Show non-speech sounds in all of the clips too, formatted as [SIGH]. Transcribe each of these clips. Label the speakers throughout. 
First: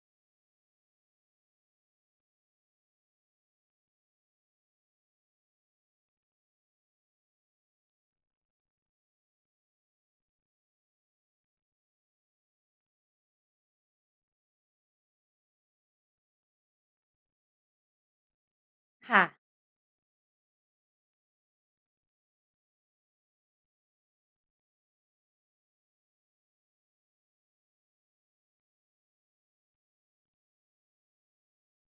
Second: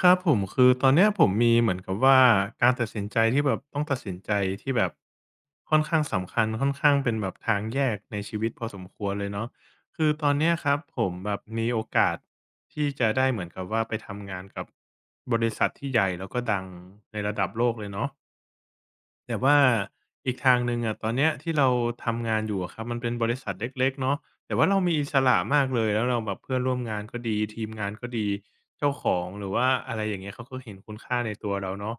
Speaker 1: ครับผมคือตอนเนี้ยผมมีเหมือนกับว่าการตัดสินใจที่แบบต้องตัดสินใจที่แบบค่อนข้างสำคัญค่อนข้างเป็นแบบทางแยกในชีวิตพอสมควรเลยเนาะคือตอนเนี้ยครับผมแบบมีโอกาสที่จะได้เหมือนกับว่าไปทำงานกับบริษัทที่ใหญ่แล้วก็ดังในระดับโลกเลยเนาะ
Speaker 2: ค่ะ
Speaker 1: แต่ว่าอีกทางหนึ่งอะตอนเนี้ยที่เราทำงานอยู่อะครับมันเป็นบริษัทเล็กๆเนาะแต่ว่าเรามีอิสระมากเลยแล้วเราแบบเพื่อนร่วมงานก็ดีทีมงานก็ดีเจ้าของหรือว่าอะไรอย่างเงี้ยเขาก็เห็นคุณค่าในตัวเราเนาะ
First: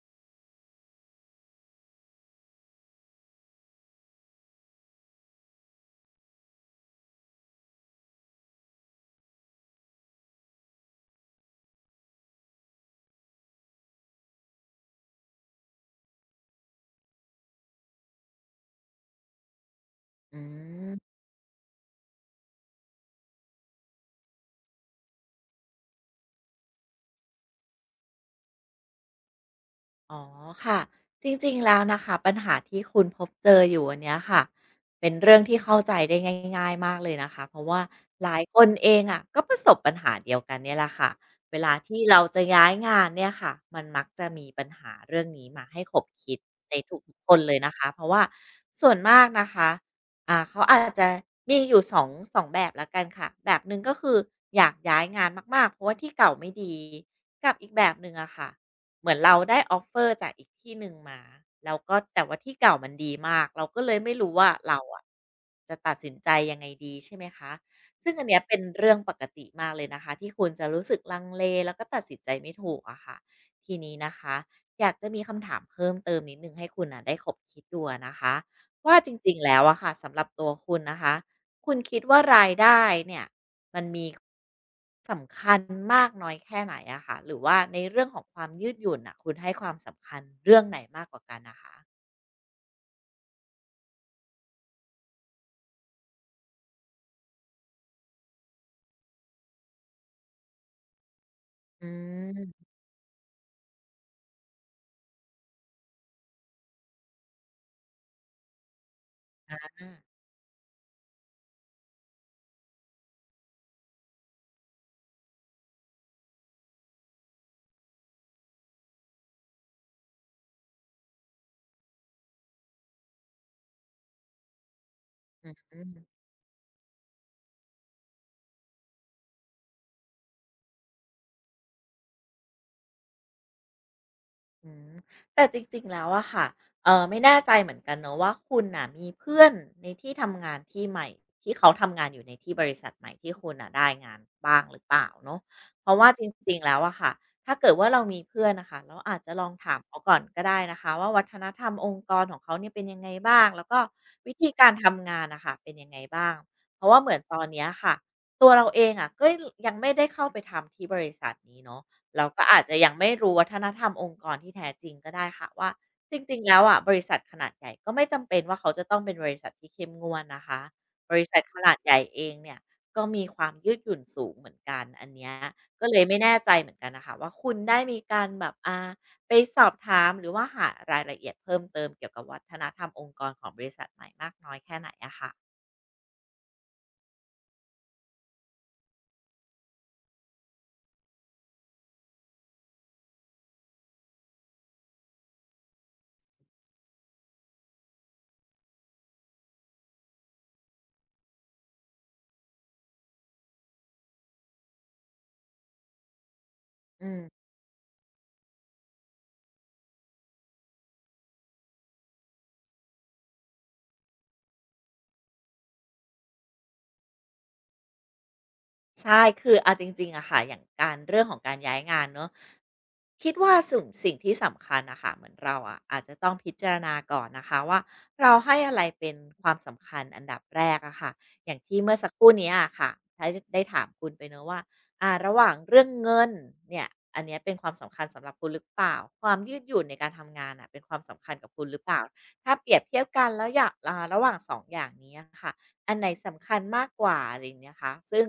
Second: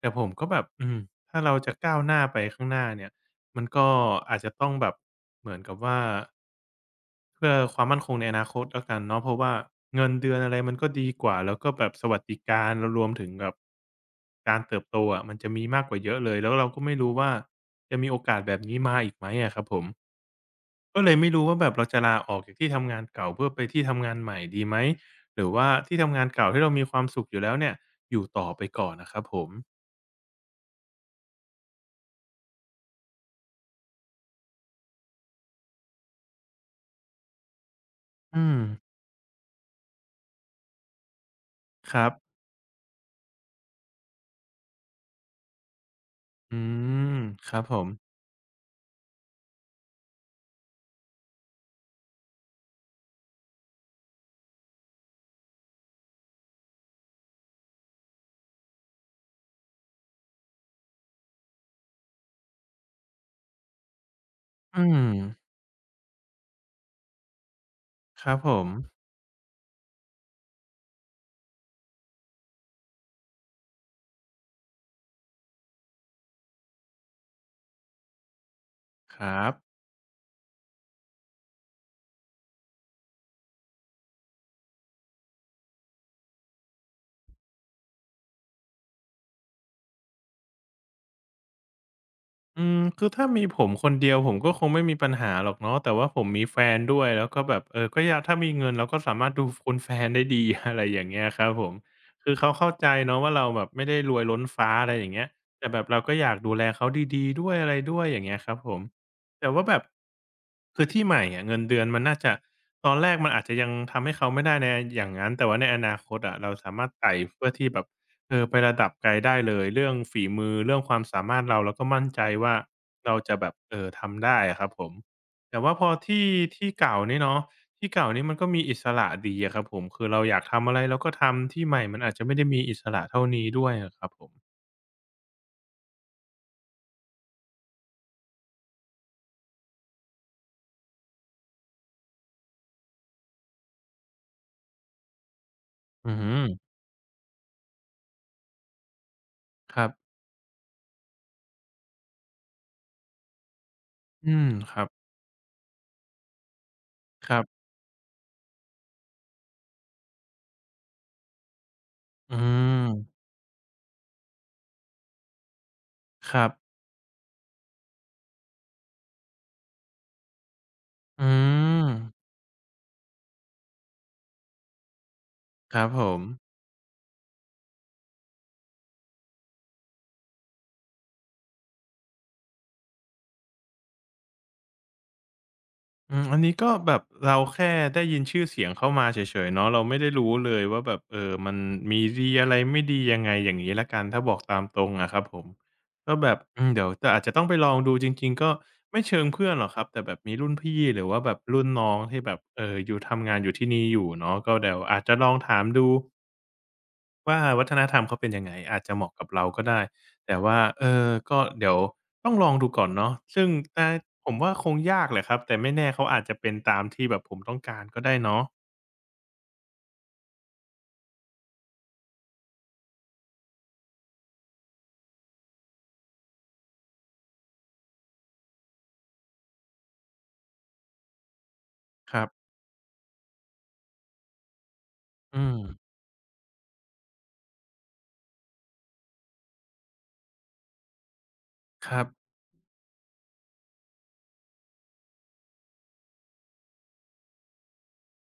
Speaker 1: แต่ผมก็แบบถ้าเราจะก้าวหน้าไปข้างหน้าเนี่ยมันก็อาจจะต้องแบบเหมือนกับว่า เพื่อความมั่นคงในอนาคตแล้วกันเนาะเพราะว่าเงินเดือนอะไรมันก็ดีกว่าแล้วก็แบบสวัสดิการแล้วรวมถึงแบบการเติบโตอะมันจะมีมากกว่าเยอะเลยแล้วเราก็ไม่รู้ว่าจะมีโอกาสแบบนี้มาอีกไหมอะครับผม
Speaker 2: อืม
Speaker 1: ก็เลยไม่รู้ว่าแบบเราจะลาออกจากที่ทำงานเก่าเพื่อไปที่ทำงานใหม่ดีไหมหรือว่าที่ทำงานเก่าที่เรามีความสุขอยู่แล้วเนี่ยอยู่ต่อไปก่อนอะครับผม
Speaker 2: อ๋อค่ะจริงๆแล้วนะคะปัญหาที่คุณพบเจออยู่อันเนี้ยค่ะเป็นเรื่องที่เข้าใจได้ง่ายๆมากเลยนะคะเพราะว่าหลาย
Speaker 1: อืม
Speaker 2: คนเองอ่ะก็ประสบปัญหาเดียวกันเนี่ยแหละค่ะเวลา
Speaker 1: ค
Speaker 2: ที่
Speaker 1: รับ
Speaker 2: เราจะย้ายงานเนี่ยค่ะมันมักจะมีปัญหาเรื่องนี้มาให้ขบคิด
Speaker 1: อื
Speaker 2: ในทุ
Speaker 1: ม
Speaker 2: กๆคน
Speaker 1: ค
Speaker 2: เลย
Speaker 1: รับผ
Speaker 2: นะคะ
Speaker 1: ม
Speaker 2: เพราะว่าส่วนมากนะคะเขาอาจจะมีอยู่สองแบบละกันค่ะแบบหนึ่งก็คืออยากย้ายงานมากๆเพราะว่าที่เก่าไม่ดีกับอีกแบบหนึ่งอะค่ะ เหมือนเราได้ออฟเฟอร์จากอีกที่หนึ่งมาแล้วก็แต่ว่าที่เก่ามันดีมากเราก็เลยไม่รู้ว่าเรา
Speaker 1: อืม
Speaker 2: อะจะตัดสินใจยังไงดีใช่ไหมคะซึ่งอั
Speaker 1: ค
Speaker 2: น
Speaker 1: รั
Speaker 2: เนี้
Speaker 1: บ
Speaker 2: ย
Speaker 1: ผ
Speaker 2: เป็น
Speaker 1: ม
Speaker 2: เรื่องปกติมากเลยนะคะที่คุณจะรู้สึกลังเลแล้วก็ตัดสินใจไม่ถูกอะค่ะทีนี้นะคะอยากจะมีคำถามเพิ่มเติมนิดหนึ่งให้คุณน่ะได้ขบคิดดูอะนะคะว่าจ
Speaker 1: ค
Speaker 2: ริง
Speaker 1: รั
Speaker 2: ๆ
Speaker 1: บ
Speaker 2: แล้วอะค่ะสำหรับตัวคุณนะคะคุณคิดว่ารายได้เนี่ย มันมีสำคัญมากน้อยแค่ไหนอะค่ะหรือว่าในเรื่องของความยืดหยุ่นอ่ะคุณให้ความสำคัญเรื่องไหนมากกว่ากันนะคะ
Speaker 1: อืมคือถ้ามีผมคนเดียวผมก็คงไม่มีปัญหาหรอกเนาะแต่ว่าผมมีแฟนด้วยแล้วก็แบบเออก็อยากถ้ามีเงินเราก็สามารถดูคุณแฟนได้ดี [LAUGHS] อะไรอย่างเงี้ยครับผมคือเขาเข้าใจเนาะว่าเราแบบไม่ได้รวยล้นฟ้าอะไรอย่างเงี้ยแต่แบบเราก็อยากดูแลเขาดีๆด้วยอะไรด้วยอย่างเงี้ยครับผมแต่ว่าแบบคือที่ใหม่อะเงินเดือนมันน่าจะตอนแรกมันอาจจะยังทำให้เขาไม่ได้ในอย่างงั้นแต่ว่าในอนาคตอะเราสามารถไต่เพื่อที่แบบ เออไประดับไกลได้เลยเรื่องฝีมือเรื่องความสามารถเราเราก็มั่นใจว่าเราจะแบบทำได้อะครับผมแต่ว่า
Speaker 2: อื
Speaker 1: พอ
Speaker 2: ม
Speaker 1: ที่ที่เก่านี่เนาะที่เก่านี่มันก็มีอิสระดีอะครับผมคือเราอยากทำอะไรเราก็ทำที่ใหม่มันอาจจะไม่ได้มีอิสระเท่านี้ด้วยอะครับผม
Speaker 2: อืมแต่จริงๆ แล้วอะค่ะไม่แน่ใจเหมือนกันเนอะว่าคุณน่ะมีเพื่อนในที่ทำงานที่ใหม่ที่เขาทำงานอยู่ในที่บริษัทใหม่ที่คุณน่ะได้งานบ้างหรือเปล่าเนอะเพราะว่า
Speaker 1: อื
Speaker 2: จ
Speaker 1: ม
Speaker 2: ริงๆแล้วอะค่ะถ้าเกิดว่าเรามีเพื่อนนะคะเราอาจจะลองถา
Speaker 1: ค
Speaker 2: ม
Speaker 1: รับ
Speaker 2: เขาก่อนก็ได้นะคะว่าวัฒนธรรมองค์กรของเขาเนี่ยเป็นยังไงบ้างแล้วก็
Speaker 1: อื
Speaker 2: วิ
Speaker 1: ม
Speaker 2: ธีการ
Speaker 1: ครับ
Speaker 2: ทำงานนะคะเป็นยังไงบ้างเพราะว่าเหมือน
Speaker 1: ค
Speaker 2: ต
Speaker 1: รั
Speaker 2: อนเนี้
Speaker 1: บ
Speaker 2: ยค่ะตัวเราเองอะก็ยังไม่ได้เข้าไปทำที่บริษัทนี้เนอะ เรา
Speaker 1: อื
Speaker 2: ก็อาจจะ
Speaker 1: ม
Speaker 2: ยังไม่รู้วัฒนธรรมองค์กรที่แท้จริงก็ได้ค่ะว่าจ
Speaker 1: ค
Speaker 2: ริง
Speaker 1: รั
Speaker 2: ๆ
Speaker 1: บ
Speaker 2: แล้วอะบริษัทขนาดใหญ่ก็ไม่จำเป็นว่าเขาจะต้องเป็นบริษัทที่เข้มงวดนะคะบริ
Speaker 1: อื
Speaker 2: ษัทขนาด
Speaker 1: ม
Speaker 2: ใหญ่เองเนี่ยก็มีความยืดหยุ่นสูงเหมือนกันอันเนี้ย
Speaker 1: ครั
Speaker 2: ก็
Speaker 1: บ
Speaker 2: เล
Speaker 1: ผ
Speaker 2: ยไม่
Speaker 1: ม
Speaker 2: แน่ใจเหมือนกันน่ะค่ะว่าคุณได้มีการแบบไปสอบถามหรือว่าหารายละเอียดเพิ่มเติมเกี่ยวกับวัฒนธรรมองค์กรของบริษัทใหม่มากน้อยแค่ไหนอะค่ะ
Speaker 1: อืมอันนี้ก็แบบเราแค่ได้ยินชื่อเสียงเข้ามาเฉยๆเนาะเราไม่ได้รู้เลยว่าแบบเออมันมีดีอะไรไม่ดียังไงอย่างงี้แล้วกันถ้าบอกตามตรงอะครับผมก็แบบเดี๋ยวจะอาจจะต้องไปลองดูจริงๆก็ไม่เชิงเพื่อนหรอกครับแต่แบบมีรุ่นพี่หรือว่าแบบรุ่นน้องที่แบบอยู่ทำงานอยู่ที่นี่อยู่เนาะก็เดี๋ยวอาจจะลองถามดู
Speaker 2: อืม
Speaker 1: ว่าวัฒนธรรมเขาเป็นยังไงอาจจะเหมาะกับเราก็ได้แต่ว่าเออก็เดี๋ยวต้องลองดูก่อนเนาะซึ่งแต่ผมว่าคงยากแหละครับแต่ไม่แน่เขาอาจจะเป็นตามที่แบบผมต้องการก็ได้เนาะ
Speaker 2: ใช่คือเอาจริงๆอะค่ะอย่างการเรื่องของการย้ายงานเนอะคิดว่าสุ่งสิ่งที่สำคัญอะค่ะเหมือนเราอะอาจจะต้องพิจารณาก่อนนะคะว่าเราให้อะไรเป็นความสำคัญอันดับแรกอะค่ะอย่างที่เมื่อสัก
Speaker 1: ค
Speaker 2: ค
Speaker 1: รับ
Speaker 2: รู่เนี้ยอะค่ะได้ได้ถามคุณไปเนอะว่าระห
Speaker 1: อื
Speaker 2: ว่าง
Speaker 1: ม
Speaker 2: เรื่องเงินเนี่ยอันเนี้ยเป็นความสำคัญสำหรับคุณหรือเปล่าความยืดหยุ่นในการทำงานน่ะเป็นความสำคัญกับคุณหรือ
Speaker 1: ค
Speaker 2: เปล่า
Speaker 1: รับ
Speaker 2: ถ้าเปรียบเทียบกันแล้วอยากระหว่าง2องอย่างนี้อะค่ะอันไหนสำคัญมากกว่าอะไรอย่างเงี้ยคะซึ่ง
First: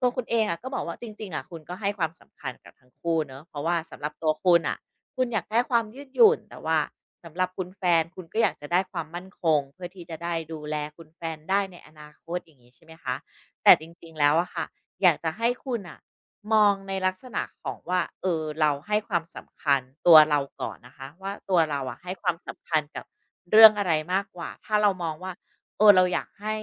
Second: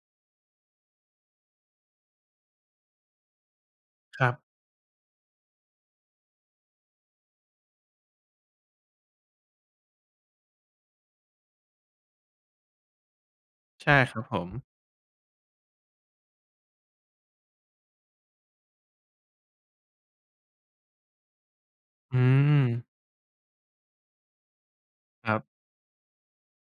Speaker 2: ตัวคุณเองอะก็บอกว่าจริงๆอะคุณก็ให้ความสำคัญกับทั้งคู่เนาะเพราะว่าสำหรับ
Speaker 1: ค
Speaker 2: ตั
Speaker 1: รั
Speaker 2: ว
Speaker 1: บ
Speaker 2: คุณอ่ะคุณอยากได้ความยืดหยุ่นแต่ว่าสำหรับคุณแฟนคุณก็อยากจะได้ความมั่นคงเพื่อที่จะได้ดูแลคุณแฟนได้ในอนาคตอย่างนี้ใช่ไหมคะแต่จ
Speaker 1: ใช่
Speaker 2: ริง
Speaker 1: ค
Speaker 2: ๆ
Speaker 1: รับ
Speaker 2: แล้ว
Speaker 1: ผม
Speaker 2: อะค่ะอยากจะให้คุณอ่ะมองในลักษณะของว่าเออเราให้ความสำคัญตัวเราก่อนนะคะว่าตัวเราอะให้
Speaker 1: อื
Speaker 2: ความ
Speaker 1: ม
Speaker 2: สำคัญกับเรื่องอะไรมากกว่าถ้าเรามอง
Speaker 1: ค
Speaker 2: ว่า
Speaker 1: รับ
Speaker 2: เออเราอยากให้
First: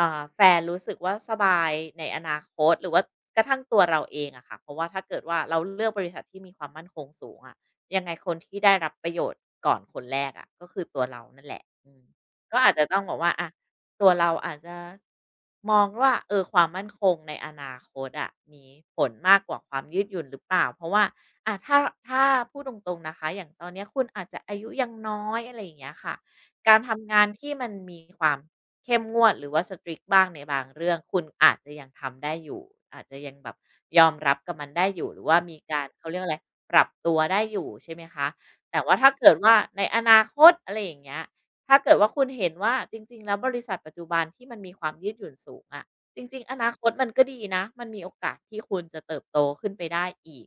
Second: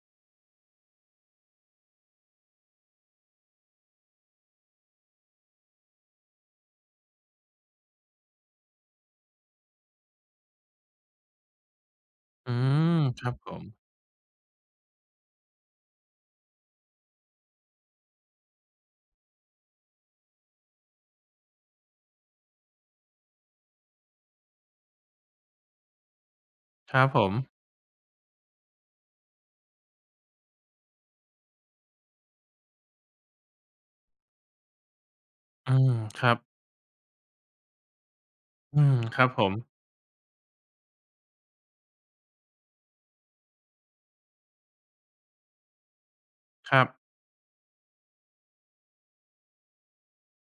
Speaker 2: อ่าแฟนรู้สึกว่าสบายในอนาคตหรือว่ากระทั่งตัวเราเองอะค่ะเพราะว่าถ้าเกิดว่าเราเลือกบริษัทที่มีความมั่นคงสูงอะยังไงคนที่ได้รับประโยชน์ก่อนคนแรกอะก็คือตัวเรานั่นแหละอืม
Speaker 1: อื
Speaker 2: ก็อาจจะ
Speaker 1: ม
Speaker 2: ต้องบอก
Speaker 1: ค
Speaker 2: ว่า
Speaker 1: รับผ
Speaker 2: อะ
Speaker 1: ม
Speaker 2: ตัวเราอาจจะมองว่าเออความมั่นคงในอนาคตอะมีผลมากกว่าความยืดหยุ่นหรือเปล่าเพราะว่าอะถ้าพูดตรงๆนะคะอย่างตอนเนี้ยคุณอาจจะอายุยังน้อยอะไรอย่างเงี้ยค่ะ การ
Speaker 1: ครับ
Speaker 2: ทำ
Speaker 1: ผ
Speaker 2: งาน
Speaker 1: ม
Speaker 2: ที่มันมีความเข้มงวดหรือว่า strict บ้างในบางเรื่องคุณอาจจะยังทำได้อยู่อาจจะยังแบบยอมรับกับมันได้อยู่หรือว่ามี
Speaker 1: อื
Speaker 2: การ
Speaker 1: ม
Speaker 2: เขาเรี
Speaker 1: ค
Speaker 2: ยกอะ
Speaker 1: รั
Speaker 2: ไร
Speaker 1: บ
Speaker 2: ปรับตัวได้อยู่ใช่ไหมคะ
Speaker 1: อื
Speaker 2: แต่
Speaker 1: ม
Speaker 2: ว่าถ้า
Speaker 1: ครับ
Speaker 2: เกิด
Speaker 1: ผม
Speaker 2: ว่าในอนาคตอะไรอย่างเงี้ยถ้าเกิดว่าคุณเห็นว่าจริงๆแล้วบริษัทปัจจุบันที่มันมีความยืดหยุ่นสูงอะจริงๆอนา
Speaker 1: ค
Speaker 2: ค
Speaker 1: รับ
Speaker 2: ตมันก็ดีนะมันมีโอกาสที่คุณจะเติบโตขึ้นไปได้อีก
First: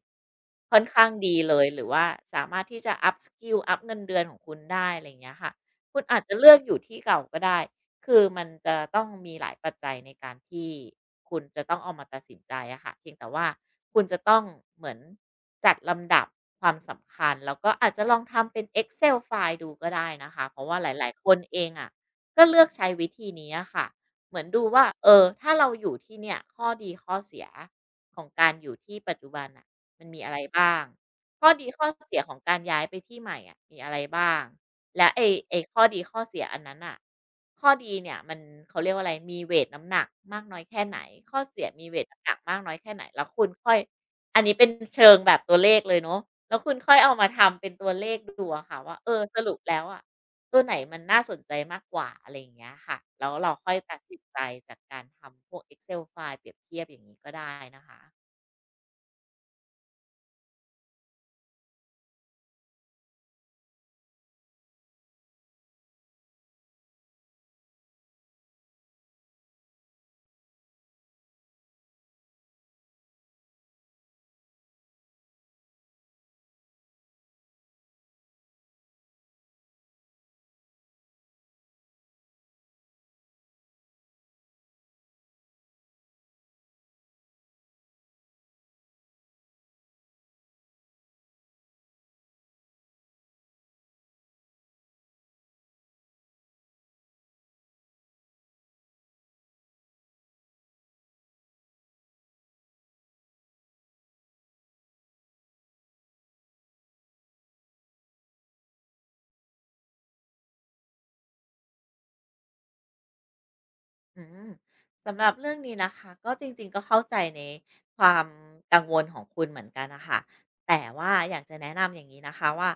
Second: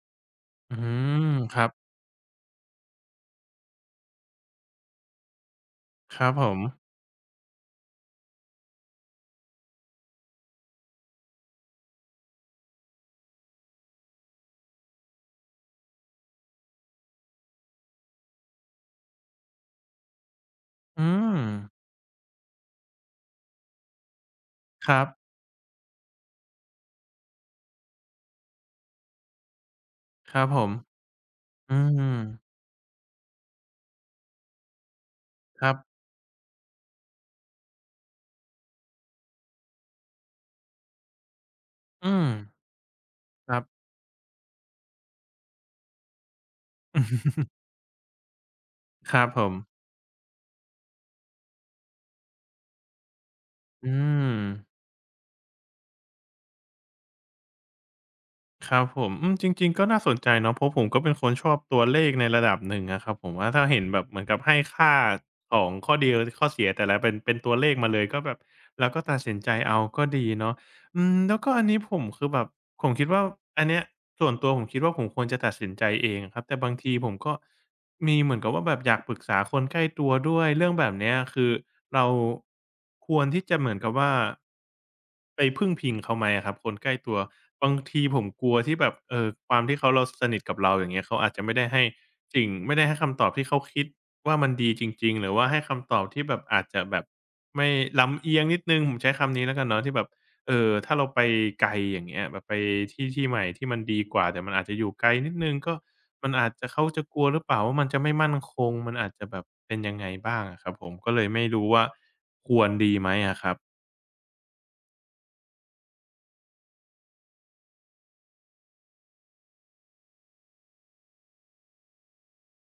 Speaker 1: อื
Speaker 2: ค่อนข้าง
Speaker 1: ม
Speaker 2: ดีเล
Speaker 1: ค
Speaker 2: ย
Speaker 1: รับ
Speaker 2: หรือว่าสามารถที่จะ up skill อัปเงินเดือนของคุณได้อะไรอย่างเงี้ยค่ะ คุณ
Speaker 1: ค
Speaker 2: อาจ
Speaker 1: รับ
Speaker 2: จะ
Speaker 1: ผ
Speaker 2: เลือ
Speaker 1: ม
Speaker 2: กอยู่ที่เก่าก็ได้ คือมันจะต้องมีหลายปัจจัยในการที่คุณจะต้องเอามาตัดสินใจอะค่ะเพียงแต่ว่าคุณจะต้องเหมือนจัดลำดับความสำคัญ แล้วก็อาจจะลองทำเป็น Excel file ดูก็ได้นะคะ เพราะว่าหลา
Speaker 1: อื
Speaker 2: ยๆ คน
Speaker 1: ม
Speaker 2: เองอะก็เลือกใช้วิธีนี้อะค่ะเหมือนดูว่า
Speaker 1: ครั
Speaker 2: เออ
Speaker 1: บ
Speaker 2: ถ้าเราอยู่ที่เนี่ยข้อดีข้อเสียของการอยู่ที่ปัจจุบันอะมันมีอะ
Speaker 1: ค
Speaker 2: ไร
Speaker 1: รับผม
Speaker 2: บ้างข้อดี
Speaker 1: อื
Speaker 2: ข้อ
Speaker 1: ม
Speaker 2: เสียของการย้ายไปที่ใหม่อะมีอะไรบ้าง แล้วไอ้
Speaker 1: ครับ
Speaker 2: ข้อดีข้อเสียอันนั้นอ่ะข้อดีเนี่ยมันเขาเรียกว่าอะไรมีเวทน้ำหนักมากน้อยแค่ไหนข้อเสียมีเวท
Speaker 1: อื
Speaker 2: น้ำ
Speaker 1: ม
Speaker 2: หนักมากน้อยแค่ไหนแล้วคุณ
Speaker 1: ครั
Speaker 2: ค่อย
Speaker 1: บ
Speaker 2: อันนี้เป็นเชิงแบบตัวเลขเลยเนาะแล้วคุณค่อยเอามาทำเป็นตัวเลขดูอะค่ะว่าเอ
Speaker 1: ค
Speaker 2: อ
Speaker 1: รับ
Speaker 2: ส
Speaker 1: ผ
Speaker 2: รุ
Speaker 1: ม
Speaker 2: ปแล้วอะตัวไหนมันน่าสนใจมากกว่าอะไรอย่างเงี้ยค่ะแล้วเราค่อย
Speaker 1: อื
Speaker 2: ตัดสินใจ
Speaker 1: ม
Speaker 2: จากการทำพวกเอ็กเซลไฟล์เปรียบเทียบอย่างนี้ก็ได้นะคะ
Speaker 1: ครับผมอืมจริงๆก็น่าสนใจเนาะเพราะผมก็เป็นคนชอบตัวเลขในระดับหนึ่งอะครับผมว่าถ้าเห็นแบบเหมือนกับให้ค่าของข้อดีข้อเสียแต่ละเป็นตัวเลขมาเลยก็แบบเราก็ตัดสินใจเอาก็ดีเนาะอืมแล้วก็อันนี้ผมคือแบบผมคิดว่าอันเนี้ยส่วนตัวผมคิดว่าผมควรจะตัดสินใจเองอะครับแต่บางทีผมก็ มีเหมือนกับว่าแบบอยากปรึกษาคนใกล้ตัวด้วยเรื่องแบบเนี้ยคือเราควรที่จะเหมือนกับว่าไปพึ่งพิงเขาไหมอะครับคนใกล้ตัวบางทีผมกลัวที่แบบความที่เขาเราสนิทกับเราอย่างเงี้ยเขาอาจจะไม่ได้ให้สิ่งไม่ได้ให้คำตอบที่เขาคิดว่ามันดีจริงๆหรือว่าให้คำตอบที่แบบอาจจะแบบไม่ลำเอียงนิดหนึ่งผมใช้คำนี้แล้วกันเนาะที่แบบถ้าเราไปไกลอย่างเงี้ยแบบไปที่ที่ใหม่ที่มันดีกว่าแต่มันอาจจะอยู่ไกลนิดหนึ่งก็ มันอาจจะเขาจะกลัวหรือเปล่าว่ามันจะไม่มั่นคงมันอาจจะแบบเป็นยังไงบ้างอะครับผมก็เลยไม่รู้ว่าควรดีไหมอะครับ
Speaker 2: อืมสำหรับเรื่องนี้นะคะก็จริงๆก็เข้าใจในความกังวลของคุณเหมือนกันนะคะแต่ว่าอยากจะแนะนำอย่างนี้นะคะว่า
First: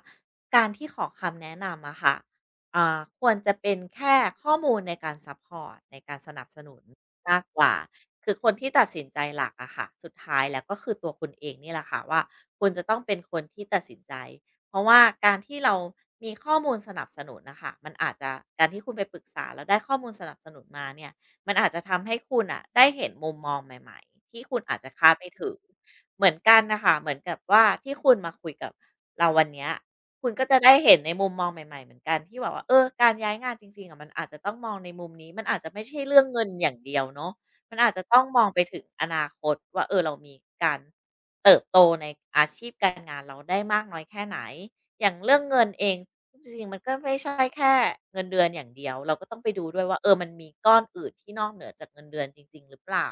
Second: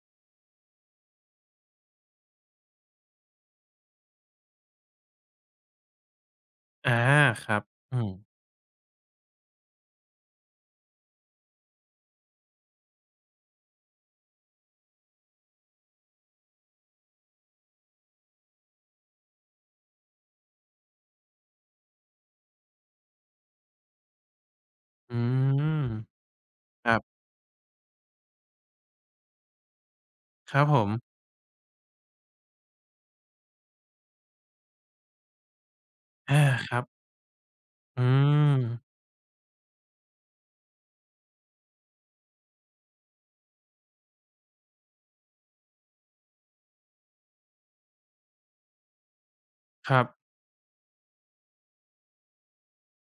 Speaker 2: การที่ขอคำแนะนำอะค่ะควรจะเป็นแค่ข้อมูลในการซัพพอร์ตในการสนับสนุน
Speaker 1: อา
Speaker 2: มาก
Speaker 1: ครั
Speaker 2: ก
Speaker 1: บ
Speaker 2: ว่า
Speaker 1: อืม
Speaker 2: คือคนที่ตัดสินใจหลักอะค่ะสุดท้ายแล้วก็คือตัวคุณเองนี่แหละค่ะว่าคุณจะต้องเป็นคนที่ตัดสินใจเพราะว่าการที่เรามีข้อมูลสนับสนุนนะคะมันอาจจะการที่คุณไปปรึกษาแล้วได้ข้อมูลสนับสนุนมาเนี่ย มันอาจจะทำให้คุณอะได้เห็นมุมมองใหม่ๆที่คุณอาจจะคา
Speaker 1: อื
Speaker 2: ดไม่ถึง
Speaker 1: ม
Speaker 2: เหมือนกันน่ะ
Speaker 1: ครั
Speaker 2: ค่ะ
Speaker 1: บ
Speaker 2: เหมือนกับว่าที่คุณมาคุยกับเราวันเนี้ยคุณก็
Speaker 1: ค
Speaker 2: จะ
Speaker 1: รับ
Speaker 2: ได้
Speaker 1: ผม
Speaker 2: เห็นในมุมมองใหม่ๆเหมือนกันที่แบบว่าเออการย้ายงานจริงๆอะมันอาจจะต้องมองในมุมนี้มันอาจจะไม่ใช่เรื่อง
Speaker 1: อา
Speaker 2: เงินอ
Speaker 1: ค
Speaker 2: ย่าง
Speaker 1: รับ
Speaker 2: เดียวเนาะมันอาจ
Speaker 1: อื
Speaker 2: จะต้องมองไป
Speaker 1: ม
Speaker 2: ถึงอนาคตว่าเออเรามีการเติบโตในอาชีพการงานเราได้มากน้อยแค่ไหนอย่างเรื่องเงินเอง จริงๆ มันก็ไม่ใช่แค่เงินเดือนอย่างเดียว เราก็ต้องไปดูด้วย
Speaker 1: ค
Speaker 2: ว่า
Speaker 1: รับ
Speaker 2: เออมันมีก้อนอื่นที่นอกเหนือจากเงินเดือนจริงๆหรือเปล่า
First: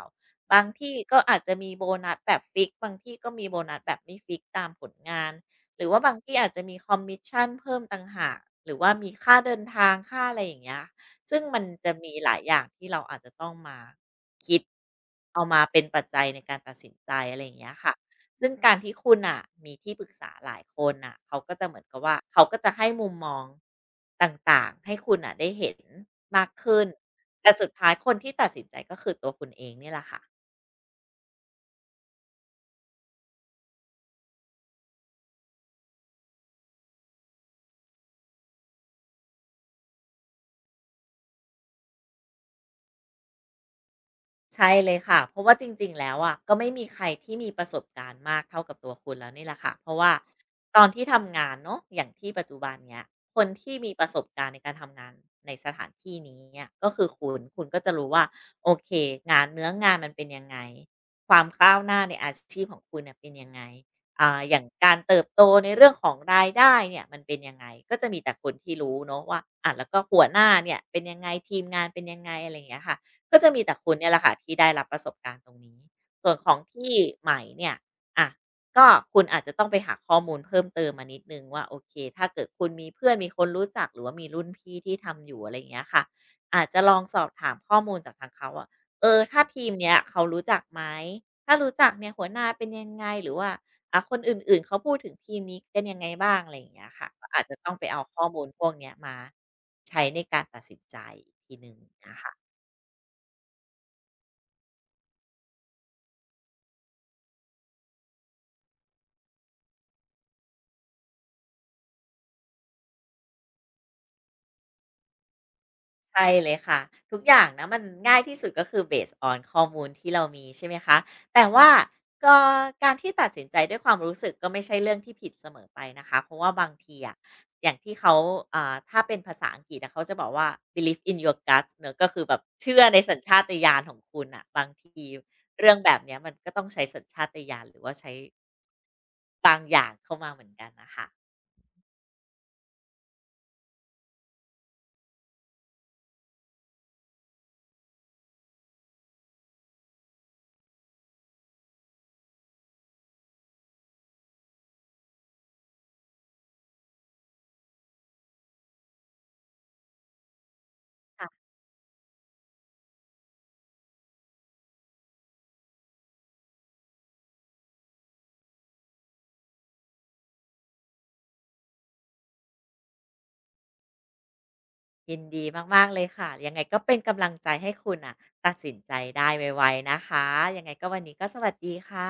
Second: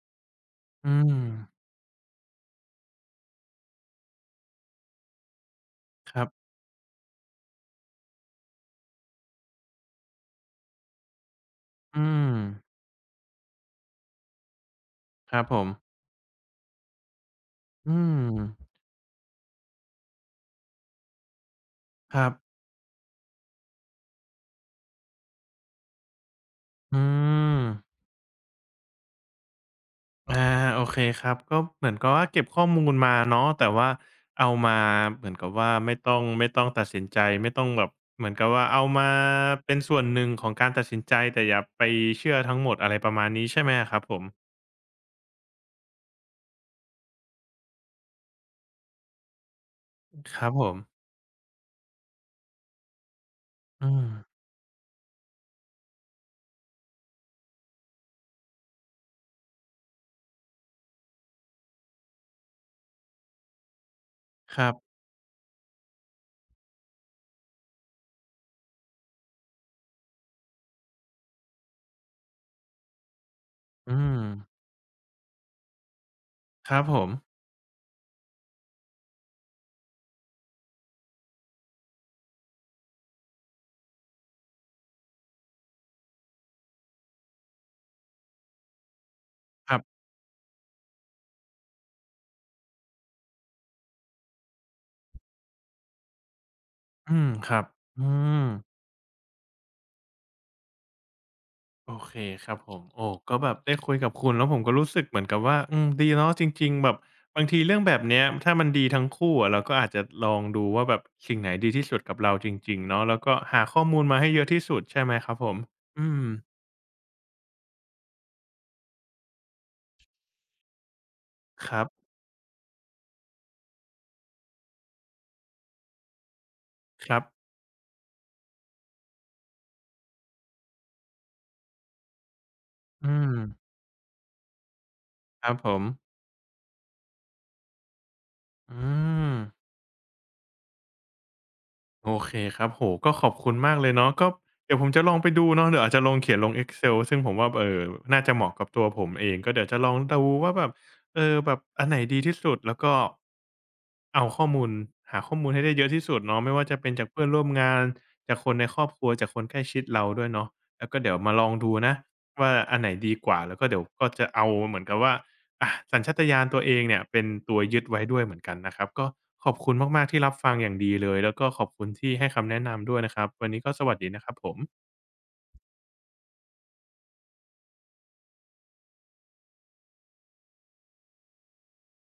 Speaker 2: บาง
Speaker 1: อื
Speaker 2: ที่
Speaker 1: ม
Speaker 2: ก็อาจจะมีโบนัสแบบฟิกซ์บางที่ก็มีโบนัสแบบไม่ฟิกซ์ตามผลงานหรือว่า
Speaker 1: ค
Speaker 2: บาง
Speaker 1: รับ
Speaker 2: ที่อาจจะมีคอมมิชชันเพิ่มต่างหาก หรือว่ามีค่าเดินทางค่าอะไรอย่างเงี้ยซึ่งมันจะ
Speaker 1: อื
Speaker 2: มีหลา
Speaker 1: ม
Speaker 2: ยอย่างที่เราอาจจะต้องมาคิด
Speaker 1: ครั
Speaker 2: เอา
Speaker 1: บผ
Speaker 2: มา
Speaker 1: ม
Speaker 2: เป็นปัจจัยในการตัดสินใจอะไรอย่างเงี้ยค่ะ
Speaker 1: อืม
Speaker 2: ซึ่งการที่คุณอ่ะมีที่ปรึกษาหลายคนอ่ะเขาก็จะเหมือนกับว่า
Speaker 1: ครับ
Speaker 2: เขาก็จะให้มุมมองต่างๆให้คุณอ่ะได้เห็นมากขึ้น
Speaker 1: อื
Speaker 2: แต่
Speaker 1: ม
Speaker 2: สุดท้ายคนที่ตัดสินใจก็คือตัวคุณเองเนี่ยแหละค่ะ
Speaker 1: อาโอเคครับก็เหมือนกับว่าเก็บข้อมูลมาเนาะแต่ว่าเอามาเหมือนกับว่าไม่ต้องตัดสินใจไม่ต้องแบบเหมือนกับว่าเอามาเป็นส่วนหนึ่งของการตัดสินใจแต่อย่าไปเชื่อทั้งหมดอะไรประมาณนี้ใช่ไหมครับผม
Speaker 2: ใช่เลยค่ะเพราะว่าจริงๆแล้วอะก็ไม่มีใครที่มีประสบการณ์มากเท่ากับตัวคุณแล้วนี่แหละค่ะเพราะว่า
Speaker 1: ครับผ
Speaker 2: ต
Speaker 1: ม
Speaker 2: อนที่ทำงานเนาะอย่างที่ปัจจุบันเนี้ยคนที่
Speaker 1: อื
Speaker 2: มีประ
Speaker 1: ม
Speaker 2: สบการณ์ในการทำงานในสถานที่นี้เนี่ยก็คือคุณคุณก็จะรู้ว่าโอเคงานเนื้องานมันเป็นยังไงความก้าวหน้าในอาชีพของคุณเน่ยเป็นยังไงอ
Speaker 1: ค
Speaker 2: ย่าง
Speaker 1: รับ
Speaker 2: การเติบโตในเรื่องของรายได้เนี่ยมันเป็นยังไงก็จะมีแต่คนที่รู้เนาะว่าอะแล้วก็หัวหน้าเนี่ยเป็นยังไงทีมงานเป็นยังไงอะไรอย่างเงี้ยค่ะ ก็จะมีแต่คุ
Speaker 1: อื
Speaker 2: ณเนี่ยแห
Speaker 1: ม
Speaker 2: ละค่ะที่ได้รับประสบการณ์ตรงนี้ส่วนของ
Speaker 1: ครับ
Speaker 2: ที่
Speaker 1: ผม
Speaker 2: ใหม่เนี่ยอะก็คุณอาจจะต้องไปหาข้อมูลเพิ่มเติมมานิดนึงว่าโอเคถ้าเกิดคุณมีเพื่อนมีคนรู้จักหรือว่ามีรุ่นพี่ที่ทำอยู่อะไรอย่างเงี้ยค่ะอาจจะลองสอบถามข้อมูลจากทางเขาอะเออถ้าทีม
Speaker 1: ครั
Speaker 2: เนี้ย
Speaker 1: บ
Speaker 2: เขารู้จักไหมถ้ารู้จักเนี่ยหัวหน้าเป็นยังไงหรือว่าอ่ะคนอื่นๆเขาพูดถึงทีมนี้กันยังไงบ้างอะไรอย่างเงี้ยค่ะ
Speaker 1: อื
Speaker 2: ก็
Speaker 1: ม
Speaker 2: อาจ
Speaker 1: ค
Speaker 2: จะ
Speaker 1: รับ
Speaker 2: ต้องไปเอา
Speaker 1: อื
Speaker 2: ข้อมู
Speaker 1: ม
Speaker 2: ลพวกเนี้ยมาใช้ในการตัดสินใจอีกทีหนึ่ง
Speaker 1: โอเค
Speaker 2: นะคะ
Speaker 1: ครับผมโอ้ก็แบบได้คุยกับคุณแล้วผมก็รู้สึกเหมือนกับว่าอืมดีเนาะจริงๆแบบบางทีเรื่องแบบเนี้ยถ้ามันดีทั้งคู่อะเราก็อาจจะลองดูว่าแบบสิ่งไหนดีที่สุดกับเราจริงๆเนาะแล้วก็หาข้อมูลมาให้เยอะที่สุดใช่ไหมครับผมอืม
Speaker 2: ใช่เลยค่ะทุกอย่างนะมันง่ายที่สุดก็คือ based on ข้อมูลที่เรามีใช่ไหมคะแต่ว่า
Speaker 1: ครับ
Speaker 2: ก็การที่ตัดสินใจด้วยความรู้สึกก็ไม่ใช่เรื่องที่ผิดเสมอไปนะคะเพราะว่าบางที
Speaker 1: ค
Speaker 2: อะ
Speaker 1: รับ
Speaker 2: อย่างที่เขาถ้าเป็นภาษาอังกฤษนะเขาจะบอกว่า believe in your guts เนาะก็คือแบบเชื่อใน
Speaker 1: อื
Speaker 2: สัญ
Speaker 1: ม
Speaker 2: ชาตญาณของคุณอะบางที
Speaker 1: ครับผ
Speaker 2: เรื่อง
Speaker 1: ม
Speaker 2: แบบเนี้ยมันก็ต้องใช้สัญชาตญาณหรือว่าใช้
Speaker 1: อืม
Speaker 2: บางอย่างเข้ามาเหมือนกันนะคะ
Speaker 1: โอเคครับโอ้ก็ขอบคุณมากเลยเนาะก็เดี๋ยวผมจะลองไปดูเนาะเดี๋ยวอาจจะลองเขียนลง Excel ซึ่งผมว่าน่าจะเหมาะกับตัวผมเองก็เดี๋ยวจะลองดูว่าแบบเออแบบอันไหนดีที่สุดแล้วก็เอาข้อมูลหาข้อมูลให้ได้เยอะที่สุดเนาะไม่ว่าจะเป็นจากเพื่อนร่วมงานจากคนในครอบครัวจากคนใกล้ชิดเราด้วยเนาะแล้วก็เดี๋ยวมาลองดูนะว่าอันไหนดีกว่าแล้วก็เดี๋ยวก็จะเอาเหมือนกับว่า อะสัญชาตญาณตัวเองเนี่ยเป็นตัวยึดไว้ด้วยเหมือนกันนะครับก็ขอบคุณมากๆที่รับฟังอย่างดีเลยแล้วก็ขอบคุณที่ให้คำแนะนำด้วยนะครับวันนี้ก็สวัสดีนะครับผม
Speaker 2: ยินดีมากๆเลยค่ะยังไงก็เป็นกำลังใจให้คุณน่ะตัดสินใจได้ไวๆนะคะยังไงก็วันนี้ก็สวัสดีค่ะ